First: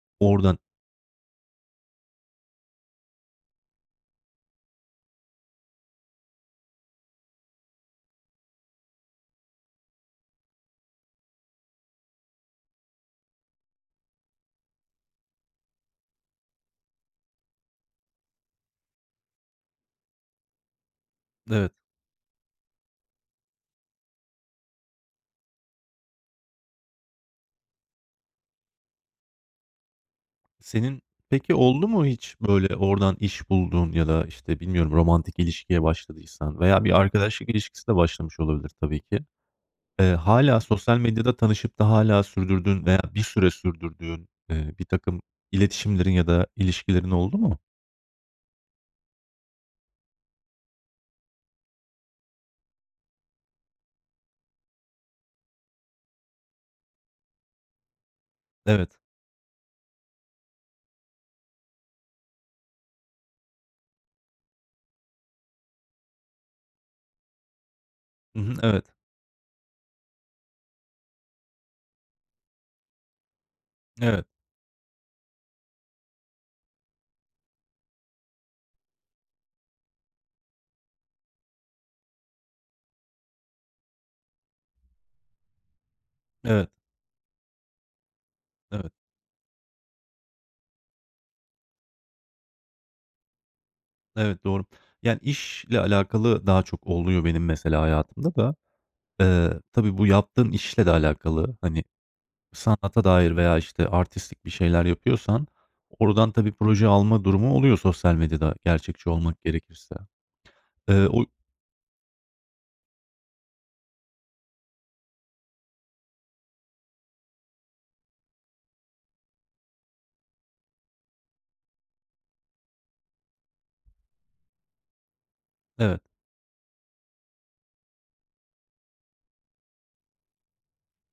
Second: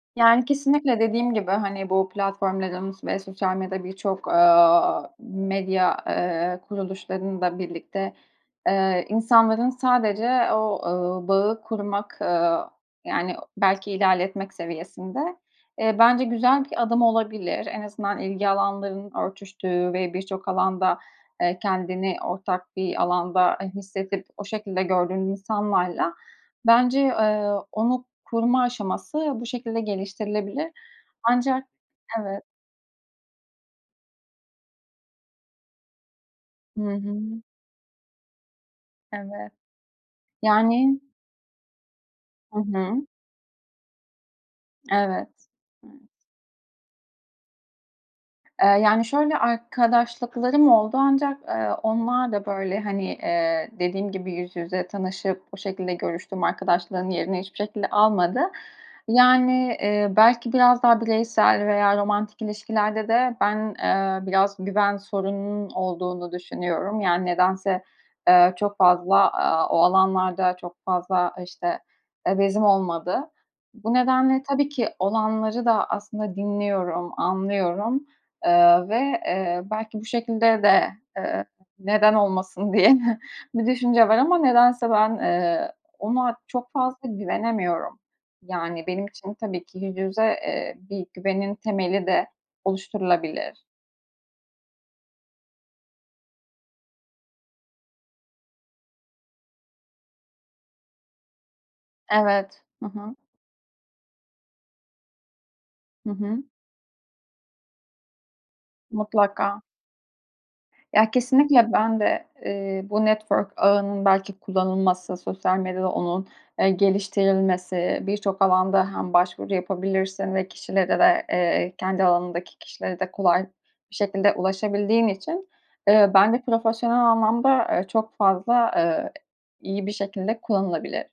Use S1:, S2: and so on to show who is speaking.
S1: Yani,
S2: Oradan.
S1: kesinlikle, dediğim gibi, hani, bu platformların ve sosyal medya, birçok, aaa, medya, ııı, kuruluşlarında birlikte, ııı, insanların sadece o, ııı, bağı kurmak, ııı, yani, belki ilerletmek seviyesinde, ııı, bence güzel bir adım olabilir. En azından ilgi alanların örtüştüğü ve birçok alanda, ııı,
S2: Evet.
S1: kendini ortak bir alanda, ııı, hissedip o şekilde gördüğün insanlarla bence, ııı, onu koruma aşaması bu şekilde geliştirilebilir.
S2: Senin peki
S1: Ancak
S2: oldu mu hiç
S1: Evet.
S2: böyle oradan iş bulduğun? Ya da, işte, bilmiyorum, romantik ilişkiye başladıysan
S1: Hı
S2: veya bir
S1: hı.
S2: arkadaşlık ilişkisi de başlamış olabilir tabii ki.
S1: Evet.
S2: Iıı, hâlâ sosyal
S1: Yani
S2: medyada tanışıp da hâlâ
S1: Hı
S2: sürdürdüğün veya
S1: hı.
S2: bir süre sürdürdüğün, ııı, birtakım
S1: Evet, evet.
S2: iletişimlerin ya da ilişkilerin oldu mu?
S1: Iıı, yani, şöyle, arkadaşlıklarım oldu ancak, aaa, onlar da, böyle, hani, ııı, dediğim gibi yüz yüze tanışıp o şekilde görüştüm, arkadaşlığın yerini hiçbir şekilde almadı.
S2: Evet.
S1: Yani, ııı, belki biraz daha bireysel veya romantik ilişkilerde de ben, ııı, biraz güven sorununun olduğunu düşünüyorum. Yani, nedense,
S2: Hı
S1: ııı,
S2: hı,
S1: çok
S2: evet.
S1: fazla, aaa, o alanlarda çok fazla, işte, eee, bezim olmadı. Bu
S2: Evet.
S1: nedenle tabii ki olanları da aslında dinliyorum, anlıyorum, ııı, ve, eee, belki bu şekilde de, ııı, "Neden olmasın?" diye de bir düşünce var ama nedense ben, ııı, ona
S2: Evet.
S1: çok fazla güvenemiyorum. Yani,
S2: Evet.
S1: benim için, tabii ki, yüz yüze, eee, bir güvenin temeli de oluşturulabilir.
S2: Evet, doğru. Yani, işle alakalı daha çok oluyor benim mesela hayatımda da. Iıı, tabii, bu yaptığın işle de alakalı, hani,
S1: Evet. Hı
S2: sanata
S1: hı.
S2: dair veya, işte, artistlik bir şeyler yapıyorsan
S1: Hı
S2: oradan
S1: hı.
S2: tabii proje alma durumu oluyor sosyal medyada. Gerçekçi olmak
S1: Mutlaka.
S2: gerekirse, ııı,
S1: Ya,
S2: o y
S1: kesinlikle, ben de, iii, bu network ağının belki kullanılması, sosyal medyada onun, eee, geliştirilmesi, birçok alanda hem başvuru yapabilirsin ve kişilere de eee, kendi alanındaki kişilere de kolay bir şekilde ulaşabildiğin için,
S2: Evet.
S1: ııı, ben de profesyonel anlamda, ııı, çok fazla, ııı, iyi bir şekilde kullanılabilir.